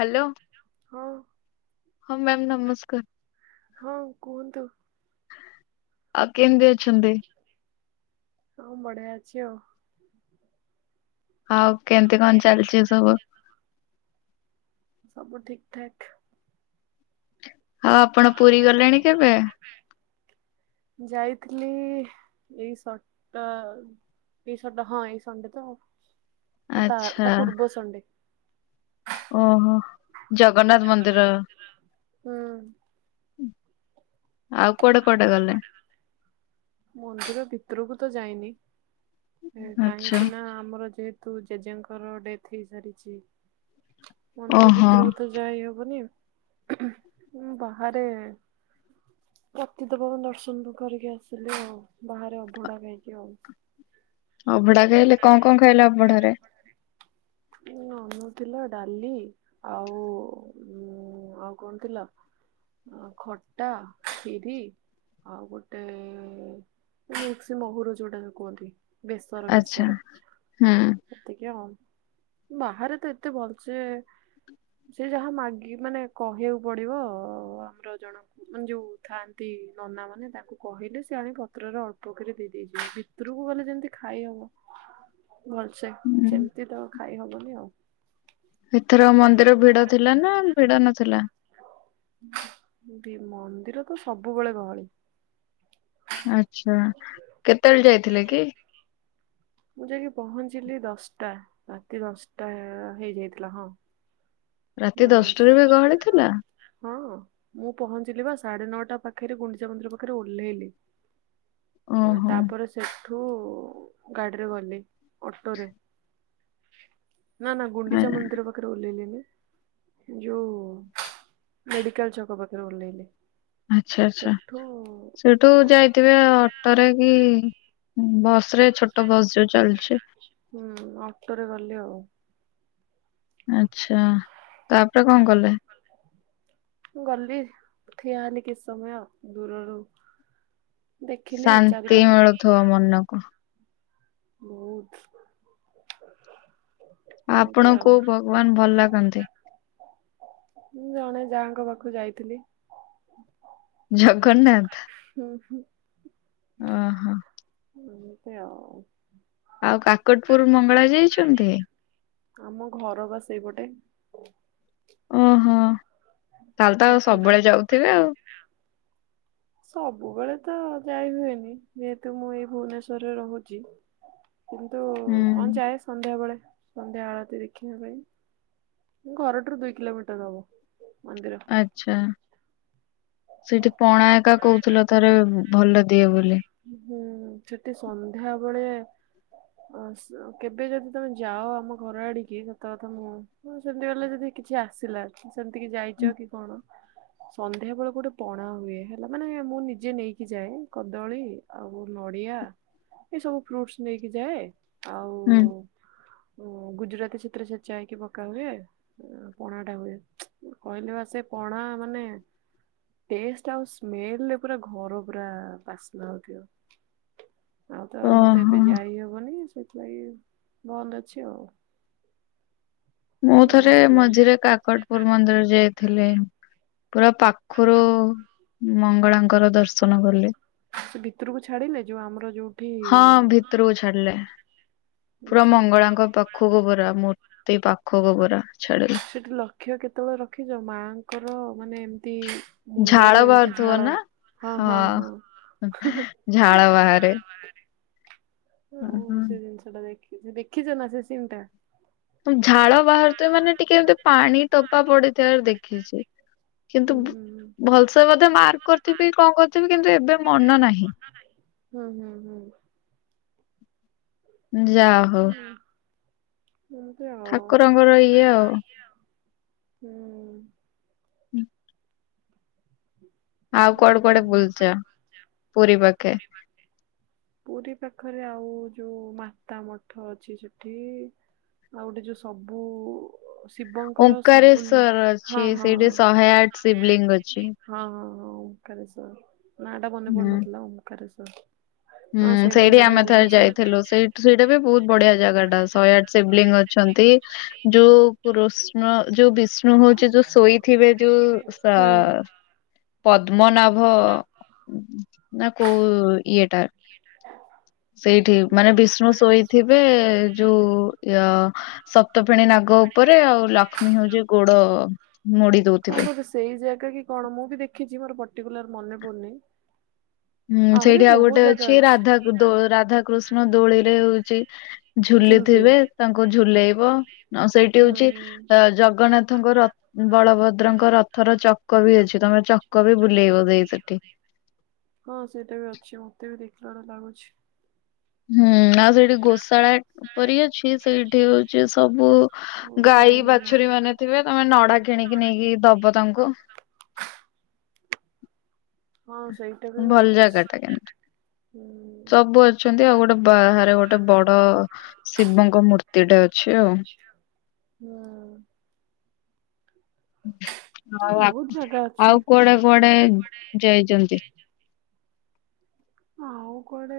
Hello, ହଁ ହଁ ma'am ନମସ୍କାର। ହଁ କୁହନ୍ତୁ। ଆଉ କେମିତି ଅଛନ୍ତି? ବଢିଆ ଅଛି ଆଉ। ଆଉ କେମତି କଣ ଚାଲିଛି ସବୁ? ସବୁ ଠିକ ଠାକ। ଆଉ ଆପଣ ପୁରୀ ଗଲେଣି କେବେ? ଯାଇଥିଲି ଏଇ ସଟ ଏଇ ସନ ହଁ ଏଇ ସଣ୍ଡେ ତ, ଆଚ୍ଛା ତା ପୁର୍ବ ସଣ୍ଡେ। ଓହୋ। ଜଗନ୍ନାଥ ମନ୍ଦିର, ହୁଁ। ଆଉ କୁଆଡେ କୁଆଡେ ଗଲେ? [unintelligible] ମନ୍ଦିର ଭିତରକୁ ତ ଯାଇନି। ଆଚ୍ଛା କାହିଁକି ନା ଆମର ଯେହେତୁ ଜେଜେଙ୍କର ଡେଥ୍ ହେଇସାରିଚି। ମନ୍ଦିର ଓହୋ। ଭିତରକୁ ତ ଯାଇ ହବନିଁ, ବାହାରେ ପତି ଦେବଙ୍କ ଦର୍ଶନ କରିକି ଆସିଲି ଆଉ ବାହାରେ ଅଭଡ଼ା ଖାଇକି ଆଉ। ଅଭଢା ଖାଇଲେ କଁ କଁ ଖାଇଲେ ଅବଢାରେ? ନାନୁ ଥିଲା ଡାଲି ଆଉ ଆଉ କଣ ଥିଲା? ଆ ଖଟା ଖିରି ଆଉ ଗୋଟେ ମିକ୍ସି ମହୂର ଯୋଉଟାରେ କୁହନ୍ତି। ବେସର ଆଚ୍ଛା ବେସର ହୁଁ। ସେତିକି ଆଉ। ବାହାରେ ତ ଏତେ ଭଲସେ ସେ ଯାହା ମାଗି ମାନେ କହିବାକୁ ପଡିବ ଅ ଆମର ଜଣ ମାନେ ଯୋଉ ଥାନ୍ତି ନନା ମାନେ ତାଙ୍କୁ କହିଲେ ସେ ଆଣି ପତ୍ରରେ ଅଳ୍ପ କିରି ଦେଇ ଦେଇଯିବେ। ରୁକୁ ଗଲେ ଯେମିତି ଖାଇହବ। [inaudible] ଭଲସେ ହୁଁ। ସେମ୍ତି ତ ଖାଇ ହବନି ଆଉ। ଭିତର ମନ୍ଦିର ଭିଡ ଥିଲା ନା ଭିଡ ନଥିଲା? ବି ମନ୍ଦିର ତ ସବୁବେଳେ ଗହଳି। ଆଚ୍ଛା, କେତେଳେ ଯାଇଥିଲେ କି? ମୁଁ ଯାଇକି ପହଞ୍ଚିଲି ଦଶଟା ରାତି ଦଶଟା ଏ ହେଇଯାଇଥିଲା ହଁ। ରାତି [unintelligible] ଦଶଟାରେ ବି ଗହଳି ଥିଲା ହଁ ମୁଁ ପହଞ୍ଚିଲି ବା ସାଢେ ନଅଟା ପାଖରେ ଗୁଣ୍ଡିଚା ମନ୍ଦିର ପାଖରେ ଓହ୍ଲେଇଲି। ଏଁ ଓହୋ ତାପରେ ସେଠୁ ଗାଡ଼ିରେ ଗଲି ଅଟୋରେ। ନା ନା ଗୁଣ୍ଡିଚା ମନ୍ଦିର ପାଖରେ ଓଲ୍ହେଇଲି ନି। ଯୋଉ ମେଡିକାଲ ଛକ ପାଖରେ ଓଲ୍ହେଇଲି। ଆଚ୍ଛା ଆଚ୍ଛା, ସେଉଠୁ ଯାଇଥିବେ ଅ ଟରେ କି ବସ ରେ ଛୋଟ ବସ୍ ଯୋଉ ଚାଲୁଛି। ହୁଁ ଅଟରେ ଗଲି ଆଉ। ଆଚ୍ଛା, ତାପରେ କଁ କଲେ? ଗଲି ଠିଆ ହେଲି କିଛି ସମୟ ଦୂରରୁ ଦେଖିଲି ଶାନ୍ତି ଚାରିପାଖ ମିଳୁଥିବ ମନକୁ ବୋହୁତ। ଆପଣଙ୍କୁ ଭଗବାନ ଭଲ ଲାଗନ୍ତି? ମୁଁ ଜଣେ ଯାଆଙ୍କ ପାଖକୁ ଯାଇଥିଲି। ଜଗନ୍ନାଥ। ହୁଁ ହୁଁ। ଓହୋ। ଏମିତି ଆଉ। ଆଉ କାକଟପୁର ମଙ୍ଗଳା ଯାଇଚନ୍ତି? ଆମ ଘର ପା ସେଇପଟେ। ଓହୋ ତାହେଲେ ତ ଆଉ ତାଙ୍କ ସବୁବେଳେ ଯାଉଥିବେ ଆଉ। ସବୁବେଳେ ତ ଯାଇ ହୁଏନି। ଯେହେତୁ ମୁଁ ଏଇ ଭୁବନେଶ୍ଵରରେ ରହୁଚି। କିନ୍ତୁ ହଁ ହୁଁ ଯାଏ ସନ୍ଧ୍ୟାବେଳେ ସନ୍ଧ୍ୟା ଆଳତି ଦେଖିବା ପାଇଁ। ଘରଠାରୁ ଦୁଇ କିଲୋମିଟର ହବ ମନ୍ଦିର। ଆଛା ସେଠି ପଣା ଏକା କୋହୁଥିଲ ଥରେ ଭଲ ଦିଏ ବୋଲି। ହୁଁ ସେଠି ସନ୍ଧ୍ୟାବଳେ ଆସ କେବେ ଯଦି ତମେ ଯାଅ ଆମ ଘର ଆଡିକି ସତ କଥା ମୁଁ ହଁ ସେମିତି ବଲେ ଯଦି କିଛି ଆସିଲା ସେମତି କି ଯାଇଚ କି କଣ ସନ୍ଧ୍ୟା ବେଳେ ଗୋଟେ ପଣା ହୁଏ ହେଲା ମାନେ ମୁଁ ନିଜେ ନେଇକି ଯାଏ କଦଳୀ ଆଉ ନଡିଆ ଏ ସବୁ ଫ୍ରୁଟ୍ସ ନେଇକି ଯାଏ ଆଉ ହୁଁ। ଓ ଗୁଜୁରାତି ସେଥିରେ ଛେଚା ହେଇକି ପକା ହୁଏ। ପଣା ଟା ହୁଏ କହିଲି ପା ସେ ପଣା ମାନେ ଟେଷ୍ଟ ଆଉ ସ୍ମେଲ ପୁରା ଘର ପୁରା ବାସ ଆଉ ଦିଅ ଆଉ ତ ଆମର ତ ଓହୋ ଏବେ ଯାଇ ହବନି। ସେଥିଲାଗି ବନ୍ଦ ଅଛି ଅଉ। ମୁଁ ଥରେ ମସ୍ତ ଲାଗେ ମଝିରେ କାକଟପୁର ମନ୍ଦିର ଯାଇଥିଲି। ପୁରା ପାଖରୁ ମଙ୍ଗଳାଙ୍କର ଦର୍ଶନ କଲି। ସେ ଭିତରକୁ ଛାଡିଲେ ଯୋଉ ଆମର ଯୋଉ ହଁ ଭିତରକୁ ଛାଡିଲେ। ପୁରା ଆଚ୍ଛା ମଙ୍ଗଳାଙ୍କ ପାଖ ଖୁକୁ ପୁରା ମୂର୍ତ୍ତି ପାଖକୁ। ପୁରା ଛାଡିଲେ ସେଠି ଲକ୍ଷ୍ୟ କେତେବେଳେ ରଖିଚ ମାଙ୍କର ମାନେ ଏମତି ଝାଳ ମୁଣ୍ଡରୁ ଏମତି ବାହାରୁଥିବ ଝାଳ ନା ହଁ ହଁ ହଁ। ଝାଳ ବହାରେ। ଆଉ ସେ ଜିନିଷ ଟା ଦେଖି-ଦେଖିଚ ନା ସେ ସିନ ଟା? ଝାଳ ବାହାରୁଥିବେ ମାନେ ଟିକେ ଏମତି ପାଣି ଟୋପା ପଡିଥିବାର ଦେଖିଚି। କିନ୍ତୁ ହୁଁ ହୁଁ ଭଲସେ ବୋଧେ ମାର୍କ କରିଥିବି କଣ କରିଥିବି କିନ୍ତୁ ଏବେ ମନ ନାହିଁ। ହୁଁ ହୁଁ ହୁଁ। ଯାହୋଉ। ଏମିତି ଠାକୁରଙ୍କର ଇଏ ଆଉ ଅଉ। ହୁଁ। ହ ଆଉ କୁଆଡେ କୁଆଡେ ବୁଲଚ ପୁରୀ ପାଖେ? ପୁରୀ ପାଖରେ ଆଉ ଯୋଉ ମାତା ମଠ ଅଛି ସେଠି। ଆଉ ଗୋଟେ ଯୋଉ ସବୁ ଶିବଙ୍କର ସବୁ ଓଙ୍କାରେଶ୍ଵର ଅଛି ହଁ ହଁ। ସେଇଠି ହଁ ଶହେ ଆଠ ଶିବଲିଙ୍ଗ ଅଛି। ହଁ ହଁ ଓମକାରେଶ୍ୱର୍ ନାଁ ଟା ମନେ ହୁଁ। ପଡୁନଥିଲା ଓଁଙ୍କାରେଶ୍ୱର୍। ହୁଁ ସେଇଠି ଆମେ ଥରେ ଯାଇଥିଲୁ ସେଇଟ ସେଇଟା ବି ବହୁତ ବଢିଆ ଜାଗା ଟା ଶହେ ଆଠ ଶିବଲିଙ୍ଗ ଅଛନ୍ତି। ଯୋଉ କୃଷ୍ଣ ଯୋଉ ବିଷ୍ଣୁ ହୋଉଚି ଯୋଉ ଶୋଇଥିବେ ଯୋଉ ସାଆ ହୁଁ ପଦ୍ମନାଭ ନା କୋଉ ଇଏଟା। [inaudible] ସେଇଠି ମାନେ ବିଷ୍ଣୁ ଶୋଇଥିବେ ଯୋଉ ଅ ସପ୍ତ ଫେଣୀ ନାଗ ଉପରେ ଆଉ ଲକ୍ଷ୍ମୀ ହୋଉଚି ଗୋଡ ମୋଡି ହଁ ଦୋଉଥିବେ। ବୋଧେ ସେଇ ଜାଗା କି କଣ ମୁଁ ବି ଦେଖିଛି ମୋର ପର୍ଟିକୁଲାର ମନେ ପଡୁନି। ହୁଁ ଆହୁରି ସେଇଠି ଆଉ ବହୁତ ଗୋଟେ ଜାଗା ଅଛି ରାଧା ଦୋ ରାଧାକୃଷ୍ଣ ଦୋଳି ରେ ହୋଉଚି ଝୁଲୁଥିବେ ଝୁଲିଥିବେ ତାଙ୍କୁ ଝୁଲେଇବ ଆ ସେଇଠି ହୁଁ ହଉଛି ଅ ହୁଁ। ଜଗନ୍ନାଥଙ୍କ ର ବଳଭଦ୍ରଙ୍କ ରଥର ଚକ ବି ଅଛି ତମର ଚକ ବି ବୁଲେଇବ ଦେଇ ସେଠି। ହଁ ସେଟା ବି ଅଛି ମତେ ବି ଦେଖିଲା ଭଳିଆ ଲାଗୁଚି। ହୁଁ ଆଉ ସେଇଠି ଗୋଶାଳା ପରି ଅଛି ସେଇଠି ହଉଛି ସବୁ ହଉ ଗାଈ ଟାଇମ୍ ହେଲାଣି। ବାଛୁରୀ ମାନେ ଥିବେ ତମେ ନଡା କିଣିକି ନେଇକି ଦବ ତାଙ୍କୁ। ହଁ ସେଇଟା ବି ମୁଁ ଭଲ ଦେଖିଛି ଜାଗା ଟା କିଂନ୍ତୁ? ହୁଁ। ସବୁ ଅଛନ୍ତି ଆଉ ଗୋଟେ ବାହାରେ ଗୋଟେ ବଡ ଶିବଙ୍କ ମୂର୍ତ୍ତି ଟା ଅଛି ଆଉ। ହୁଁ। ଆଉ ଆ ବହୁତ ଜାଗା ଅଛି ଆଉ କୁଆଡେ କୁଆଡେ ଯାଇଚନ୍ତି? ଆଉ କୁଆଡେ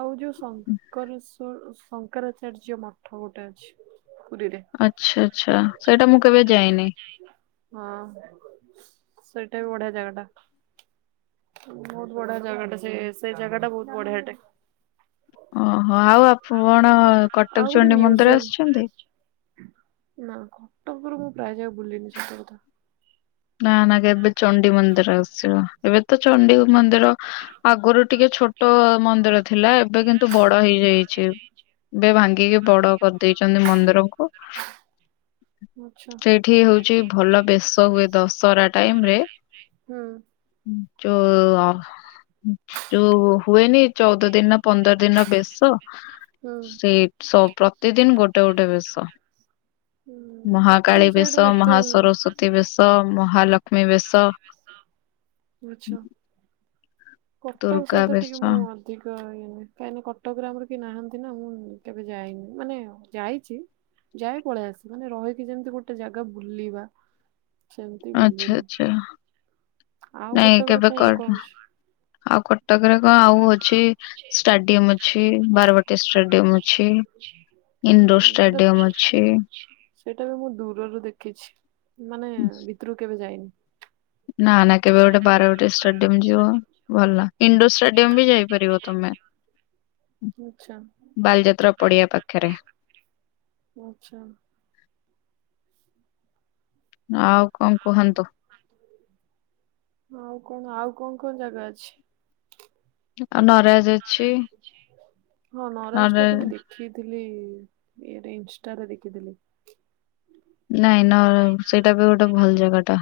ଆଉ ଯୋଉ ସଙ୍କରି ସି କୋ ଶଙ୍କରାଚାର୍ଯ୍ୟ ମଠ ଗୋଟେ ଅଛି ପୁରୀରେ। ଆଚ୍ଛା ଆଚ୍ଛା ସେଇଟା ମୁଁ କେବେ ଯାଇନି। ହଁ ସେଇଟା ବି ବଢିଆ ଜାଗା ଟା। ବୋହୁତ ବଢିଆ ଜାଗା ଟା ସେ ସେଇ ଜାଗା ଟା ବହୁତ ବଢିଆଟେ। ଓହୋ ଆଉ ଆପ ଅଣ କଟକ ଆଉ ଗୋଟେ ଚଣ୍ଡୀ ମନ୍ଦିର ମ୍ୟୁଜିୟମ ଆସିଚନ୍ତି? ନା କଟକରୁ ମୁଁ ପ୍ରାୟ ଯାକ ବୁଲିିନି ସତ କଥା। ନା ନା ଏବେ ଏବେ ଚଣ୍ଡି ମନ୍ଦିର ଆସିବ ଏବେ ତ ଚଣ୍ଡୀ ମନ୍ଦିର ଆଗୁରୁ ଟିକେ ଛୋଟ ମନ୍ଦିର ଥିଲା ଏବେ କିନ୍ତୁ ବଡ ହେଇଯାଇ ଚି ଏବେ ଭାଙ୍ଗିକି ବଡ଼ କରିଦେଇଛନ୍ତି ମନ୍ଦିରକୁ। ଆଚ୍ଛା ସେଇଠି ହଉଚି ଭଲ ବେଶ ହୁଏ। ଦଶହରା ଟାଇମ୍ ରେ। [inaudible] ଚୋ ଅଁ ଯୋଉ ହୁଏନି ଚଉଦ ଦିନି ନା ପନ୍ଦର ଦିନ ବେଶ ହୁଁ। ସେଇ ସ ପ୍ରତିଦିନ ଗୋଟେ ଗୋଟେ ବେଶ। ହୁଁ କଟକ ମହାକାଳୀ ବେଶ ମହା ସରସ୍ଵତୀ ବେଶ ବେଶ ମହାଲକ୍ଷ୍ମୀ ବେଶ ମହାଲକ୍ଷ୍ମୀ ବେଶ ଆଛା। କଟକ ଦୁର୍ଗା ସହିତ ବେଶ ଟିକେ ମୁଁ ଆଁ ଅଧିକ ଇଏ କାହିଁକି ନା କଟକରେ ଆମର କେହି ନାହାନ୍ତି ନା ମୁଁ କେବେ ଯାଇନିମାନେ ଯାଇଚି ଯାଏ ପଳେଇ ଆସେ ମାନେ ରହିକି ଯେମିତି ଗୋଟେ ଜାଗା ବୁଲିବା ସେମିତି ଆଚ୍ଛା ବୁଲିନି ଆଚ୍ଛା ଆଉ ନାଇଁ କଟକରେ କେବେ କୋଉଠି କର କଣ ଆଉ କଟ କଟକରେ ଆଉ କଣ ଆଉ ଅଛି ଷ୍ଟାଡିୟମ ଅଛି ବାରବାଟୀ ଷ୍ଟାଡିୟମ ଅଛି। ଇଣ୍ଡୋର ଷ୍ଟାଡିୟମ ଅଛି। ସେଇଟାକୁ ମୁଁ ଦୂରରୁ ଦେଖିଚି ମାନେ ଭିତରୁ କେବେ ଯାଇନି। ନା ନା କେବେ ଗୋଟେ ବାରବାଟି ଷ୍ଟାଡିୟମ ଯିବ ଭଲ ଇଣ୍ଡୋର ଷ୍ଟାଡିୟମ ବି ଯାଇପାରିବ ତମେ। ଆଛା ବାଲିଯାତ୍ରା ପଡିଆ ବାଲିଯାତ୍ରା ପାଖରେ ପଡ଼ିଆ ପାଖରେ ଆଛା। ଆଉ କଣ କୁହନ୍ତୁ ଆଉ କଣ ଆଉ କଣ କଣ ଜାଗା ଅଛି? ଆଉ ନ ନରାଜ ଅଛି ହଁ ନରାଜ ଟା ତ ମୁଁ ଦେ ଦେଖିଥିଲି ଇଏରେ ଇନଷ୍ଟାରେ ଦେଖିଥିଲି। ନାଇଁ ନ ସେଇଟା ବି ଗୋଟେ ଭଲ ଜାଗା ଟା।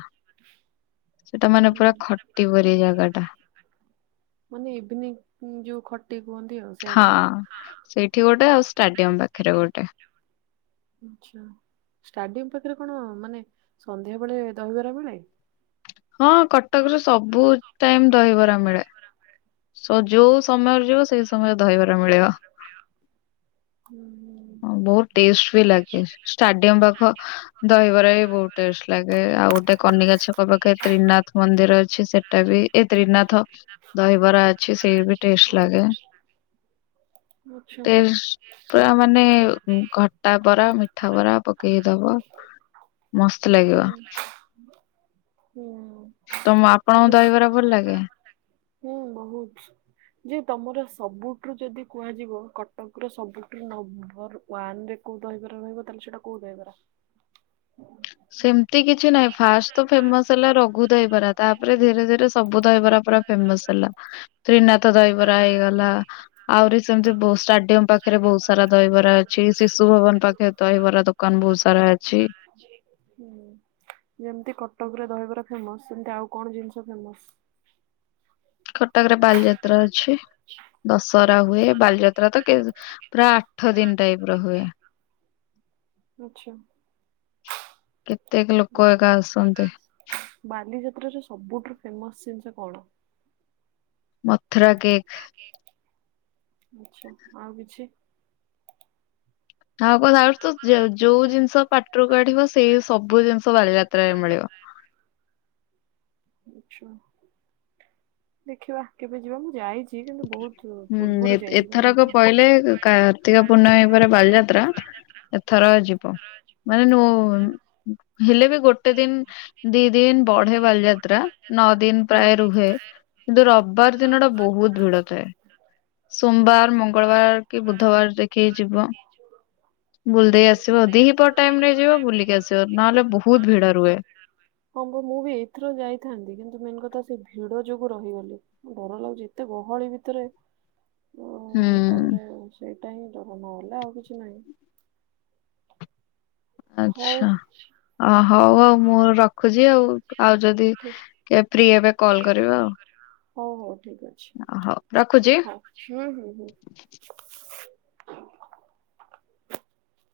ସେଟା ହୁଁ ମାନେ ପୁରା ହୁଁ ଖଟି ପରି ଜାଗା ଟା। ମାନେ ଏଭିନି ଯୋଉ ଖଟି କୁହନ୍ତି ଆଉ। ସେୟା ହଁ ତ ସେଇଠି ଗୋଟେ ଆଉ ଷ୍ଟାଡିୟମ ପାଖରେ ଗୋଟେ।। ଆଛା ଷ୍ଟାଡିଅମ୍ ପାଖରେ କଣ ମାନେ ସନ୍ଧ୍ୟା ବେଳେ ଦହିବରା ମିଳେ? ହଁ କଟକରେ ସବୁ ଟାଇମ ଦହିବରା ମିଳେ। ବରାମବେଳେ ଯୋଉ ସମୟରେ ଯିବ ସେଇ ସମୟରେ ଦହିବରା ମିଳିବ। ହୁଁ ହୁଁ। ହଁ ବୋହୁତ ଟେଷ୍ଟ ବି ଲାଗେ ଷ୍ଟାଡିୟମ ପାଖ ଦହିବରା ବି ବହୁତ ଟେଷ୍ଟ ଲାଗେ ଆଉ ଗୋଟେ କନିକା ଛକ ପାଖେ ତ୍ରିନାଥ। ମନ୍ଦିର ଅଛି ସେଟା ବି ଏ ତ୍ରିନାଥ ଦହିବରା ଅଛି ସେଇ ବି ଟେଷ୍ଟ ଲାଗେ। ହୁଁ। ଟେଷ୍ଟ। ପୁରା ମାନେ ଖଟା ବରା ମିଠା ବରା ପକେଇକି ଦବ। ମସ୍ତ ହୁଁ ଲାଗିବ। ହୁଁ। ତମ ଆପଣଙ୍କୁ ବେଶ ଦହିବରା ଭଲ ଲାଗେ? ହୁଁ ବୋହୁତ। ଯେ ତମର ସବୁଠୁ ଯଦି କୁହାଯିବ କଟକ ର ସବୁଠୁ ନମ୍ବର ୱାନ ରେ କୋଉ ଦହିବରା ରହିବ ତାହେଲେ ସେଇଟା କୋଉ ଦହିବାର? ସେମିତି କିଛିନାହିଁ ଫାଷ୍ଟ ତ ଫ୍ରମେସ ରଗୁ ଦହିବରା ତାପରେ ଧୀରେ ଧିରେ ସେ ସବୁ ଦହିବରା ପୁରା ଫେମସ ହେଲା ତ୍ରିନାଥ ଦହିବରା ହେଇଗଲା ଆହୁରି ସେମିତି ବୋହୁତ ଷ୍ଟାଡିୟମ ପାଖରେ ବୋହୁତ ସାରା ଦହିବରା ଅଛି ଅଛି ଶିଶୁ ଭବନ ପାଖେ ଦହିବରା ଦୋକାନ ବହୁତ ସାରା ଅଛି। ଜି ହୁଁ ଯେମିତି କଟକରେ ଦହିବରା ଫେମସ ସେମିତି ଆଉ କଣ ଜିନିଷ ଫେମସ? କଟକରେ ବାଲିଯା ବାଲି ଯାତ୍ରା ଦଶହରା ହୁଏ ବାଲିଯାତ୍ରା ତ ପୁରା ଆଠ ଦିନ ଟାଇପ ର ହୁଏ। ଆଛା। କେତେକ ଲୋକ ଏ ଗ ଆସନ୍ତି। ବାଲିଯାତ୍ର ରେ ସବୁଠୁ ଫେମସ ଜିନିଷ କଣ? ମଥୁର କେକ୍। ଆଛା ଆଉ କିଛି? [unintelligible] ଯୋଉ ଜିନିଷ ପାଟିରୁ କାଢିବ ସେଇ ସବୁ ଜିନିଷ ବାଲିଯାତ୍ରାରେ ମିଳିବ। ଆଛ ଦେଖିବା କେବେ ଯିବା ମୁଁ ଯାଇଚି। ସିଏ କିନ୍ତୁ ବହୁତ ପୂର୍ବରୁ ଯାଇଚି ମାନେ ଏବେ ହେଲେ କାର୍ତ୍ତିକ ପୂର୍ଣ୍ଣମୀ ପରେ ବାଲିଯାତ୍ରା ଏଥର ଯିବ ମାନେ ନୋ ଫୋନ୍ ହେଲେବି ଗୋ ଗୋଟେ ଦିନ୍ ଦି ଦିନ୍ ବଢେ ବାଲିଯାତ୍ରା ନଅ ଦିନ୍ ପ୍ରାୟ ରୁହେ। କିନ୍ତୁ ରବିବାର ଦିନଟା ବହୁତ୍ ଭିଡ଼ ଥାଏ ସୋମବାର ମଙ୍ଗଳବାର କି ବୁଧବାର ଦେଖିକି ଯିବ। ବୁଲଦେଇ ଆସିବ ଦିପହର ଟାଇମରେ ଯିବ ବୁଲିକି ଆସିବ ନହେଲେ ବହୁତ୍ ଭିଡ଼ ରୁହେ। ହଁ ମୁଁ ବି ଏଇଥିର ଯାଇଥାନ୍ତି କିନ୍ତୁ ମେନ୍ କଥାସେ ଭିଡ଼ ଯୋଗୁ ରହିଗଲି। ଡର ଲାଗୁଚି ଏତେ ଗହଳି ଭିତରେ ଉ ହୁଁ। ତାପରେ ସେଇଟାହିଁ ଡର ନହଲେ ଆଉ କିଛି ନାହିଁ। [inaudible] ହଉ ଆଛା ଅ ହଉ ଆଉ ମୁଁ ରଖୁଛି ଆଉ ଆଉ ଯଦି ଠିକ କେବେ ଫ୍ରି ହେବେ କଲ୍ କରିବେ ଆଉ। ହଉ ହଉ ଠିକ୍ ଅଛି ଅ, ହଉ ରଖୁଛି। ହଁ ହୁଁ ହୁଁ ହୁଁ।